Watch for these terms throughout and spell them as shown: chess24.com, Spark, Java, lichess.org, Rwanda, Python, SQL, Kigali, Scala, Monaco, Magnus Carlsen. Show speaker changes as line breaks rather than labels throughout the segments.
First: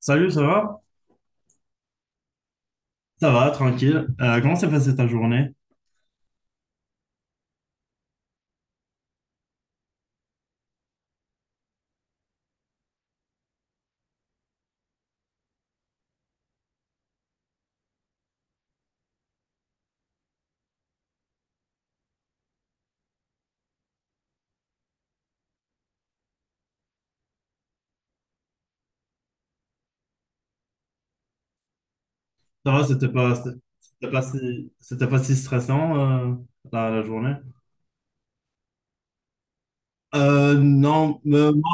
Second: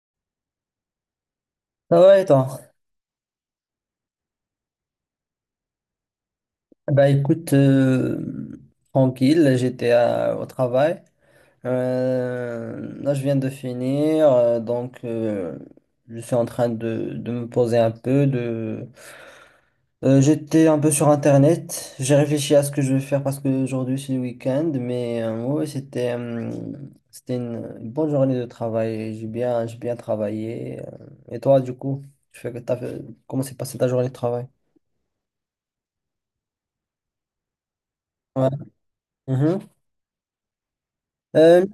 Salut, ça va?
Ah ouais, toi.
Ça va, tranquille. Comment s'est passée ta journée?
Bah écoute, tranquille, j'étais au travail. Là, je viens de finir, donc je suis en train de me poser un peu. J'étais un peu sur Internet, j'ai réfléchi à ce que je vais faire parce qu'aujourd'hui c'est le week-end, mais ouais, c'était une bonne journée de travail, j'ai bien travaillé. Et toi, du coup, tu fais,
Ça
t'as
va,
fait- comment s'est
c'était
passée ta journée de travail?
c'était pas si stressant, euh, la journée?
Ouais. Mhm.
Non, mais
Euh,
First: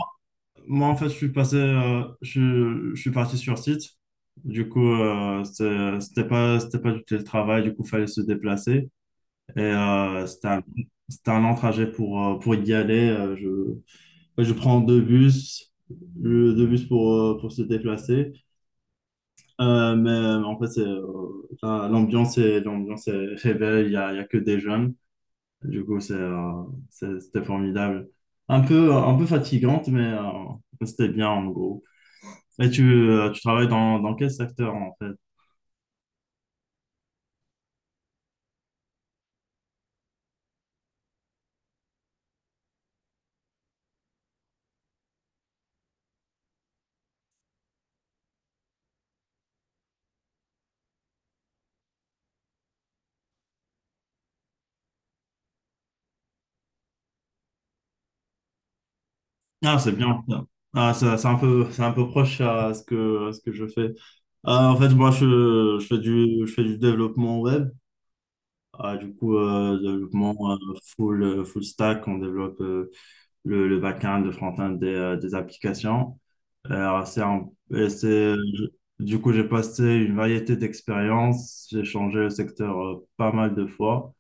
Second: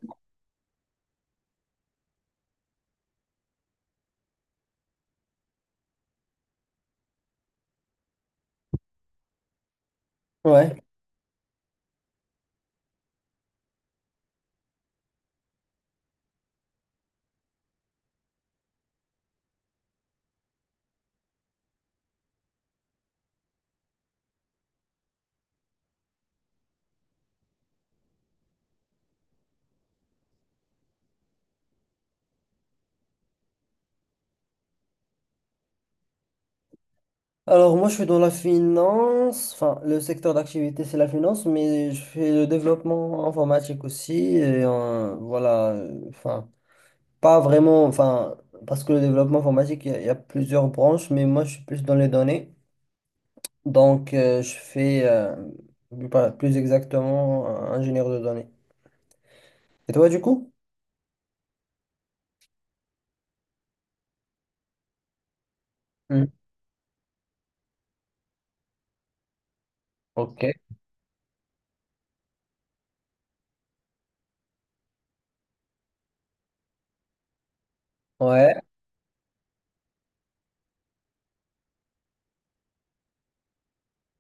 moi, en fait, je suis passé, je suis parti sur site. Du coup, c'était pas du télétravail. Du coup, fallait se déplacer. Et c'était
ouais.
c'était un long trajet pour y aller. Ouais, je prends deux bus, deux bus pour se déplacer. En fait, l'ambiance est belle. Il y a que des jeunes. Du coup, c'était formidable. Un peu fatigante, c'était bien en gros. Et tu travailles dans quel secteur en fait?
Alors moi je suis dans la finance, enfin le secteur d'activité c'est la finance, mais je fais le développement informatique aussi, et voilà, enfin pas vraiment, enfin parce que le développement informatique il y a il y a plusieurs branches, mais moi je suis plus dans les données, donc je fais plus exactement ingénieur de données.
Ah, c'est
Et toi du
bien.
coup?
Ah, c'est un peu proche à ce à ce que je fais. Ah, en fait, je fais
Hmm.
je fais du développement web. Ah, du coup,
Ok.
développement full stack. On développe le back-end, le front-end des applications. Alors, c'est un- et c'est,
Ouais,
du coup, j'ai passé une variété d'expériences. J'ai changé le secteur pas mal de fois.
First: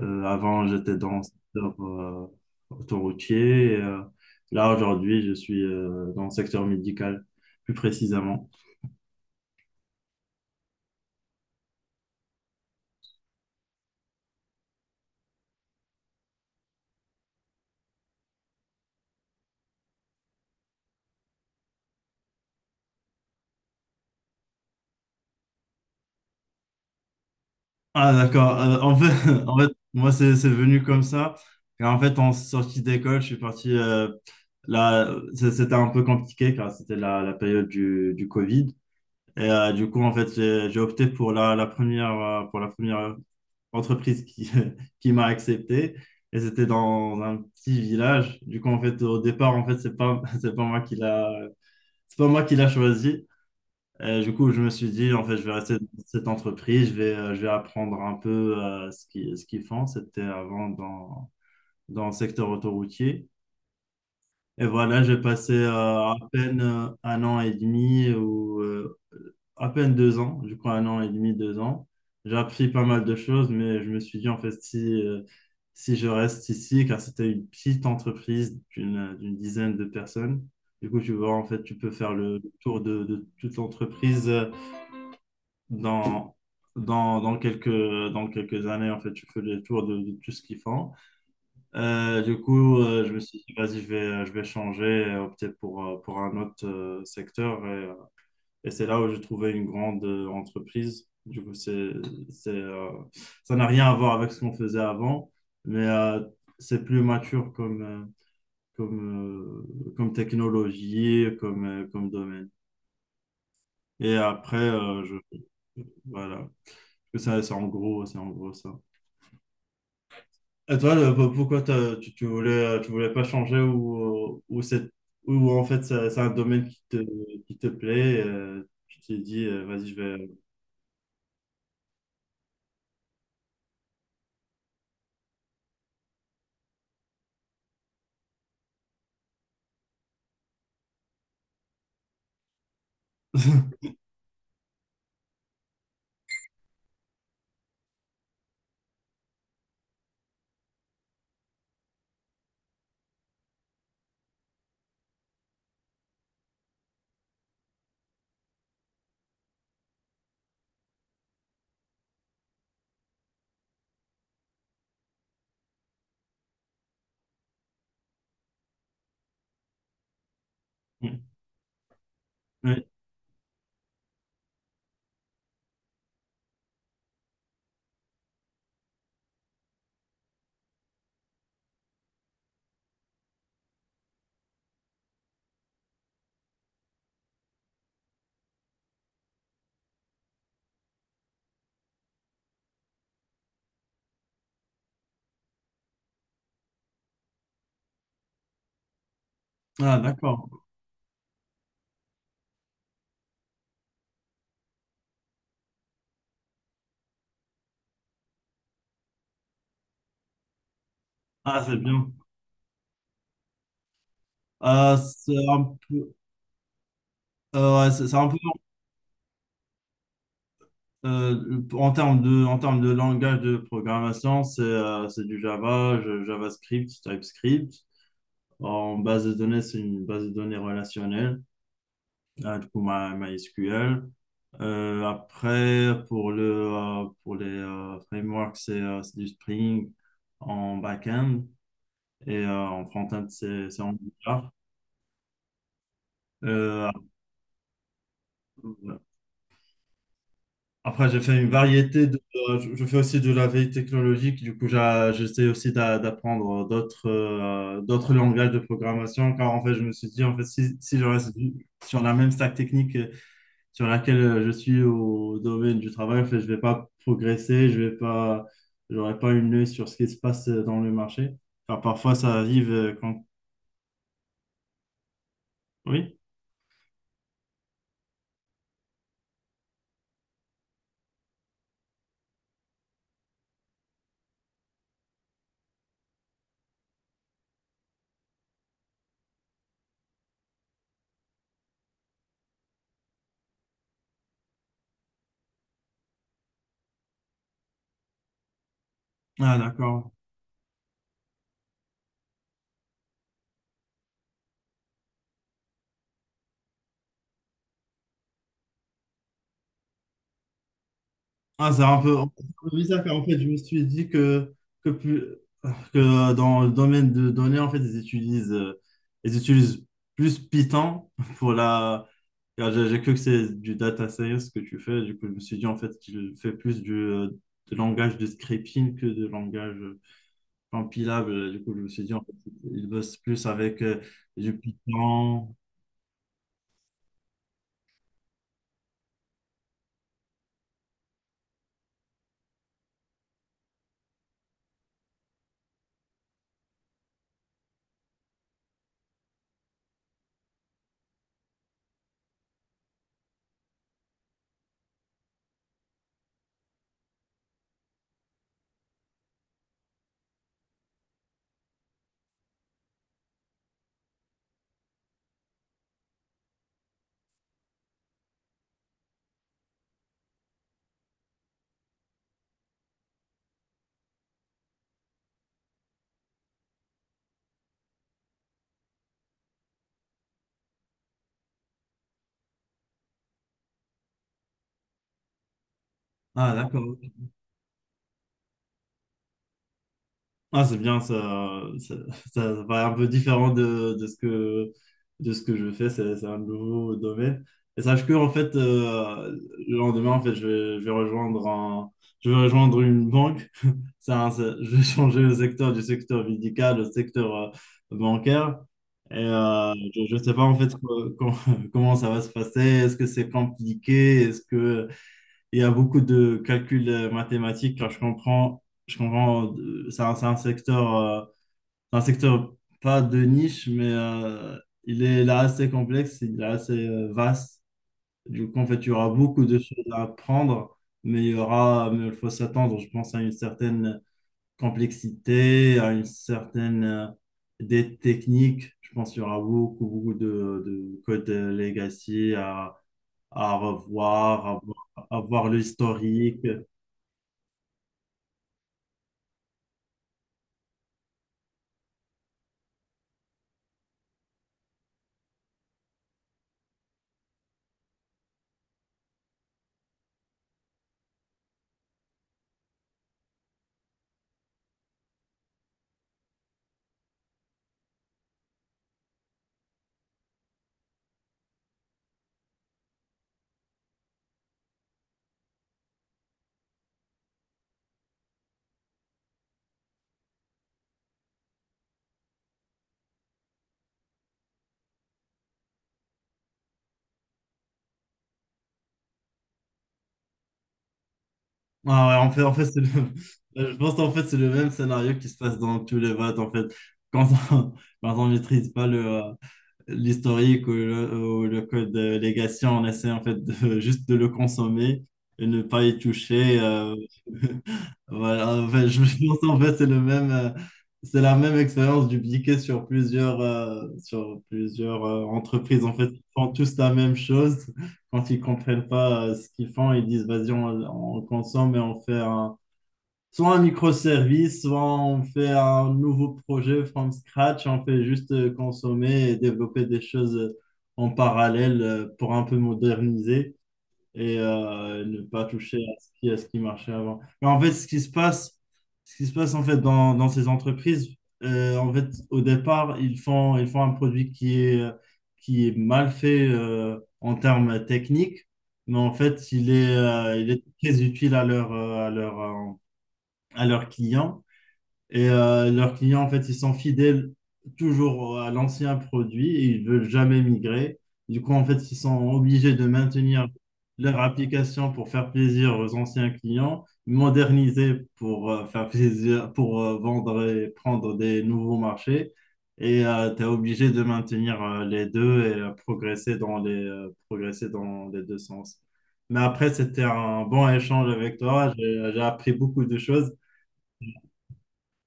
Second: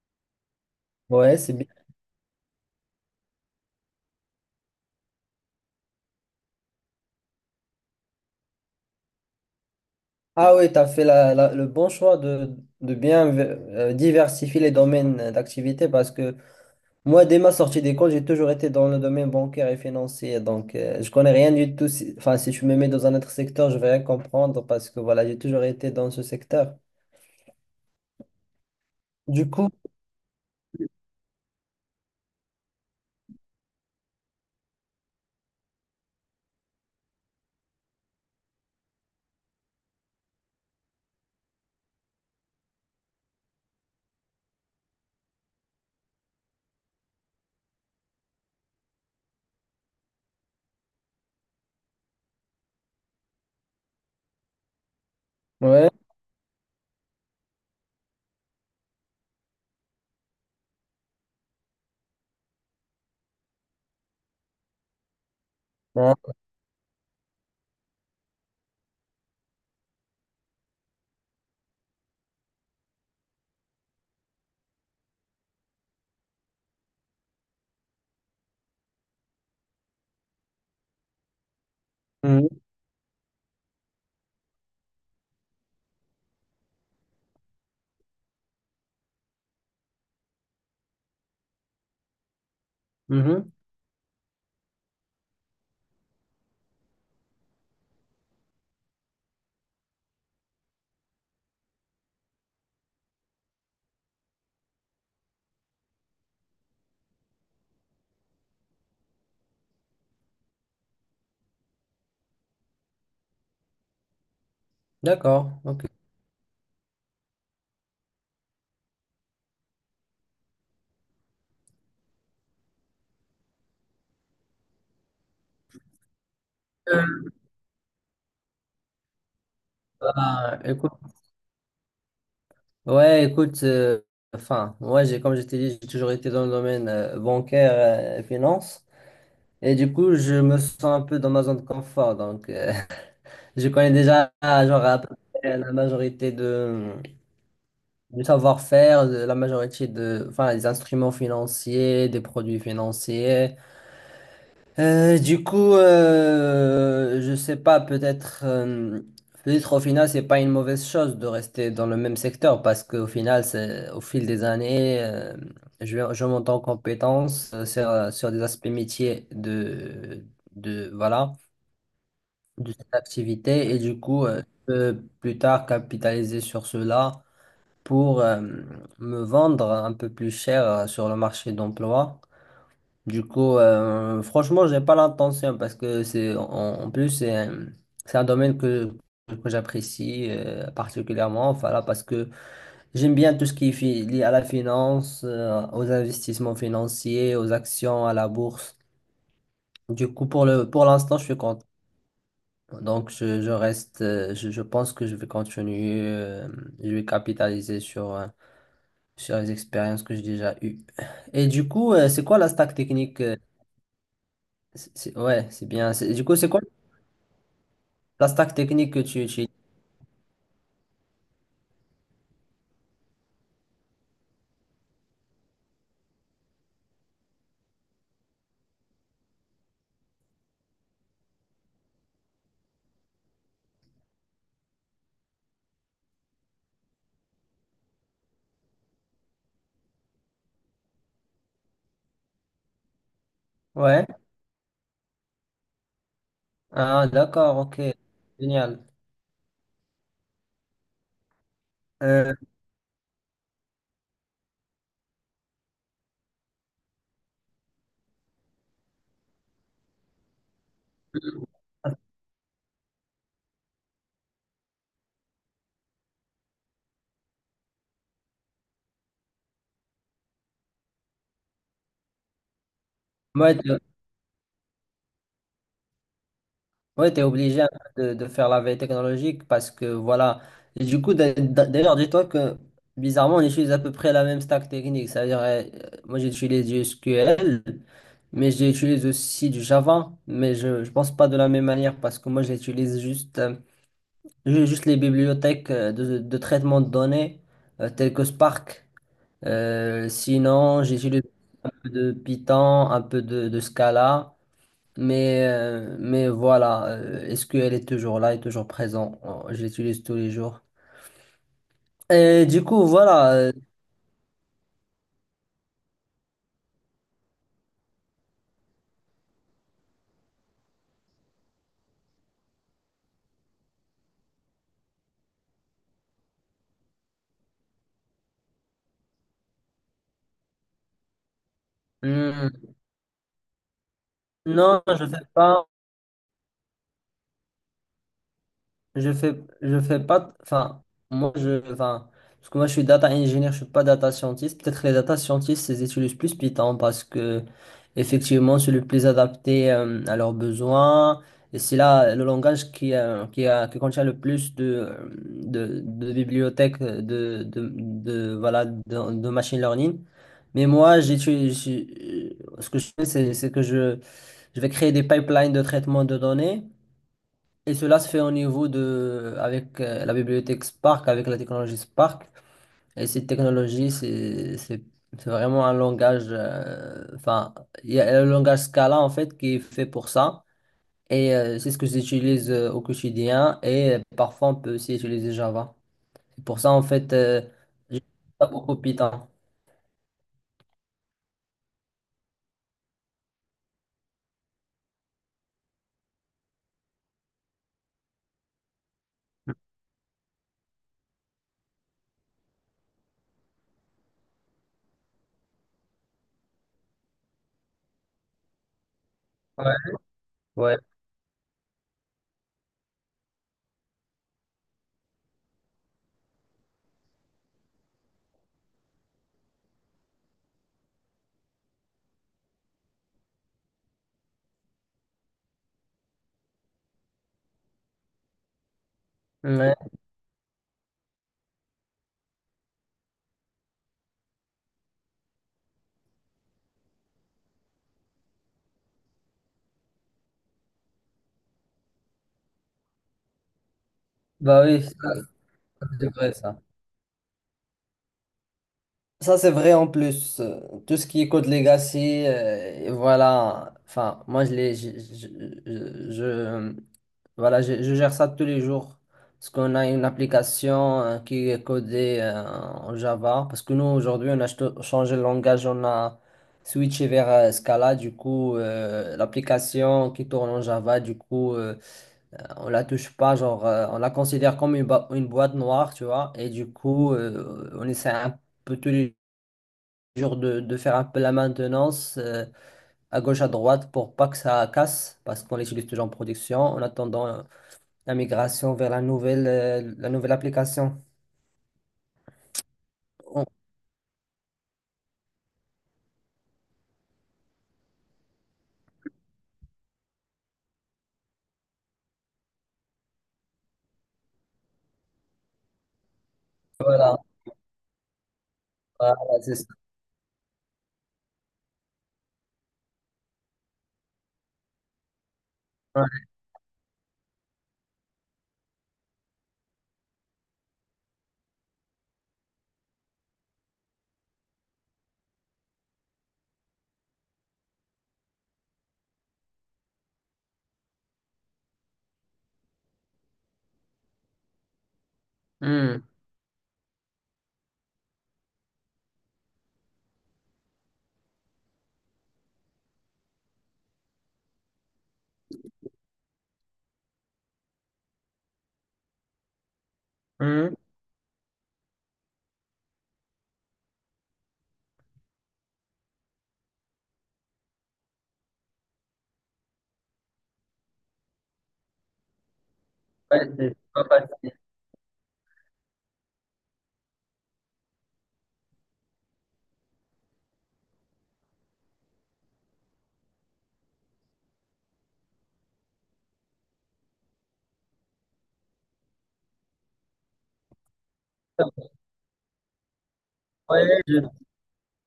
Avant, j'étais dans le
ouais, c'est bien.
secteur autoroutier. Et, là, aujourd'hui, je suis dans le secteur médical, plus précisément.
Ah oui, tu as fait le bon choix de bien diversifier les domaines d'activité parce que moi, dès ma sortie d'école, j'ai toujours été dans le domaine bancaire et financier. Donc, je connais rien du tout. Enfin, si tu me mets dans un autre secteur, je vais rien comprendre parce que voilà, j'ai toujours été dans ce secteur.
Ah, d'accord. En fait,
Du
en fait,
coup,
moi, c'est venu comme ça. Et en fait, en sortie d'école, je suis parti. Là, c'était un peu compliqué car c'était la période du Covid. Et du coup, en fait, j'ai opté pour la première, pour la première entreprise qui, qui m'a accepté. Et c'était dans un petit village. Du coup, en fait, au départ, en fait, c'est pas, c'est pas moi qui c'est pas moi qui l'a choisi. Et du coup, je me suis dit, en fait, je vais rester dans
ouais.
cette entreprise, je vais apprendre un peu ce ce qu'ils font. C'était avant dans le secteur autoroutier. Et voilà, j'ai passé à
Ouais,
peine un an et demi à peine deux ans, du coup un an et demi, deux ans. J'ai appris pas mal de choses, mais je me suis dit en fait si je reste ici, car c'était une petite entreprise d'une dizaine de personnes, du coup tu vois en fait tu peux faire le
mhm,
tour de toute l'entreprise dans, dans quelques années, en fait tu fais le tour de tout ce qu'ils font. Je me suis
mhm.
dit vas-y je vais changer et opter pour un autre secteur. Et c'est là où j'ai trouvé une grande entreprise. Du coup, c'est, euh, ça n'a rien à voir avec ce qu'on faisait avant, mais c'est plus mature comme, comme, comme technologie, comme domaine. Et après,
D'accord. Ok.
voilà. Ça, c'est en gros ça. Et toi, pourquoi tu voulais pas changer ou, ou en fait, c'est un domaine qui qui te plaît, tu t'es dit, vas-y, je vais.
Bah, écoute, ouais, écoute. Enfin, moi, j'ai, comme je t'ai dit, j'ai toujours été dans le domaine bancaire et finance. Et du coup, je me sens un peu dans ma zone de confort. Donc, je connais déjà, genre, à peu près la majorité de du savoir-faire, de la majorité de, enfin, des instruments financiers, des produits financiers. Du coup, je sais pas, peut-être au final, c'est pas une mauvaise chose de rester dans le même secteur parce qu'au final, c'est, au fil des années, je monte en compétences sur, sur des aspects métiers de, voilà, de
Oui,
cette activité et du coup, je peux plus tard capitaliser sur cela pour me vendre un peu plus cher sur le marché d'emploi. Du coup, franchement, j'ai pas l'intention parce que en plus c'est un domaine que j'apprécie particulièrement, voilà, parce que j'aime bien tout ce qui est lié à la finance, aux investissements financiers, aux actions, à la bourse.
ah,
Du coup,
d'accord.
pour l'instant, je suis content. Donc, je reste, je pense que je vais continuer, je vais capitaliser sur, sur les expériences que j'ai déjà eues. Et
Ah,
du
c'est
coup,
bien.
c'est quoi la stack technique?
C'est
Ouais, c'est
un
bien.
peu,
Du coup, c'est quoi
ouais, c'est un
la
peu
stack technique que tu utilises?
En termes de, en termes de langage de programmation, c'est du Java, JavaScript, TypeScript. En base de données, c'est une base de données relationnelle, du coup, MySQL. Après, pour pour les frameworks, c'est du Spring en back-end et en front-end, c'est
Ouais.
Angular. Euh,
Ah, d'accord, ok. Génial.
Après, j'ai fait une variété de.
Euh,
Je fais aussi de la veille technologique. Du coup, j'essaie aussi d'apprendre d'autres d'autres langages de programmation. Car en fait, je me suis dit, en fait, si je reste sur la même stack technique sur laquelle je suis au domaine du travail, en fait, je vais pas progresser. Je vais pas. J'aurai pas une œil sur ce qui se passe dans le marché. Car parfois, ça arrive quand.
ouais,
Oui?
ouais, t'es obligé un peu de faire la veille technologique parce que voilà. Et du coup, d'ailleurs, dis-toi que bizarrement, on utilise à peu près la même stack technique. C'est-à-dire, moi, j'utilise du SQL, mais j'utilise aussi du Java, mais je ne pense pas de la même manière parce que moi, j'utilise juste. Juste les bibliothèques de traitement de données telles que Spark.
Ah, d'accord.
Sinon, j'utilise un peu de Python, un peu de Scala, mais voilà, SQL est toujours là, est toujours présent. Oh, je l'utilise tous les jours.
Ah, c'est
Et du
un peu
coup,
bizarre car en
voilà.
fait, je me suis dit plus, que dans le domaine de données, en fait, ils utilisent plus Python pour la. Car j'ai cru que c'est du data science que tu fais. Du coup, je me suis dit en fait qu'il fait plus du de langage de scripting que de langage compilable. Du coup, je me suis dit en fait,
Hmm.
il bosse plus avec du
Non, je ne fais
Python.
pas. Je fais pas, enfin, enfin, parce que moi, je suis data engineer, je suis pas data scientist. Peut-être les data scientists, ils utilisent plus Python parce que, effectivement, c'est le plus adapté à leurs besoins. Et c'est là le langage qui contient le plus de, de bibliothèques de, voilà, de machine learning. Mais moi, ce que je fais, c'est que je vais créer des pipelines de traitement de données. Et cela se fait au niveau de, avec la bibliothèque Spark, avec la technologie Spark. Et cette technologie, c'est vraiment un langage, enfin, il y a le langage Scala en fait qui est fait pour ça. Et c'est ce que j'utilise au quotidien. Et parfois, on peut aussi utiliser Java. Et
Ah,
pour ça, en
d'accord.
fait,
Ok.
j'utilise pas beaucoup Python.
Ah, c'est bien, ça paraît un peu différent de ce de ce que je fais, c'est un nouveau domaine. Et sache que, en fait, le lendemain, en fait, je vais rejoindre je vais rejoindre une banque. Je vais changer le secteur du secteur médical au secteur bancaire. Et
Ouais.
je ne sais pas, en fait,
Ouais.
comment ça va se passer. Est-ce que c'est compliqué? Est-ce que il y a beaucoup de calculs mathématiques, car je comprends, c'est c'est un secteur pas de niche, mais il est là assez complexe, il est assez vaste. Du coup, en fait, il y aura beaucoup de
Ouais.
choses à apprendre, mais il y aura, mais il faut s'attendre, je pense, à une certaine complexité, à une certaine, des techniques. Je pense qu'il y aura beaucoup, beaucoup de codes legacy à revoir,
Bah oui, ça,
à voir
c'est vrai
l'historique.
ça. Ça, c'est vrai en plus. Tout ce qui est Code Legacy, et voilà. Enfin, moi, je, l'ai- je- voilà, je gère ça tous les jours. Parce qu'on a une application qui est codée en Java. Parce que nous, aujourd'hui, on a changé le langage, on a switché vers Scala. Du coup, l'application qui tourne en Java, du coup, on la touche pas. Genre, on la considère comme une boîte noire, tu vois. Et du coup, on essaie un peu tous les genre de faire un peu la maintenance à gauche, à droite pour pas que ça casse, parce qu'on l'utilise toujours en production, en attendant la migration vers la la nouvelle application.
Ah ouais, en fait, c'est le…
On-
Je pense qu'en fait, c'est le même scénario qui se passe dans tous les votes, en fait. Quand on, quand on maîtrise pas l'historique ou le code de légation, on essaie en fait de, juste de le consommer et ne pas y toucher.
Voilà,
Voilà, en fait, je
voilà,
pense
c'est
en
ça.
fait c'est la même expérience dupliquée sur plusieurs entreprises. En fait, ils
Ouais.
font tous la même chose. Quand ils comprennent pas ce qu'ils font, ils disent vas-y, on consomme et on fait un soit un microservice, soit on fait un nouveau projet from scratch, on fait juste consommer et développer des choses en parallèle pour un peu moderniser et ne pas toucher à
Hmm,
ce à ce qui marchait avant. Mais en fait, ce qui se passe en fait dans ces entreprises, en fait, au départ, ils font un produit qui est mal fait en termes techniques, mais en fait, il est
hmm.
très utile à leur, à leurs clients. Et leurs clients, en fait, ils sont fidèles toujours à l'ancien produit et ils veulent jamais migrer. Du coup, en fait, ils sont obligés de
Ouais,
maintenir
c'est pas
leur
facile.
application pour faire plaisir aux anciens clients, moderniser pour faire plaisir, pour vendre et prendre des nouveaux marchés. Et tu es obligé de maintenir les deux et progresser dans progresser dans les deux sens. Mais après, c'était un bon échange avec toi. J'ai appris beaucoup de choses.
Ouais,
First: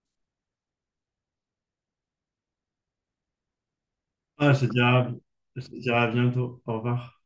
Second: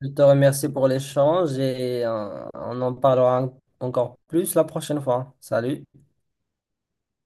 je te remercie pour l'échange et on en parlera encore
Ah,
plus la prochaine fois.
je te
Salut.
dirai à bientôt. Au revoir.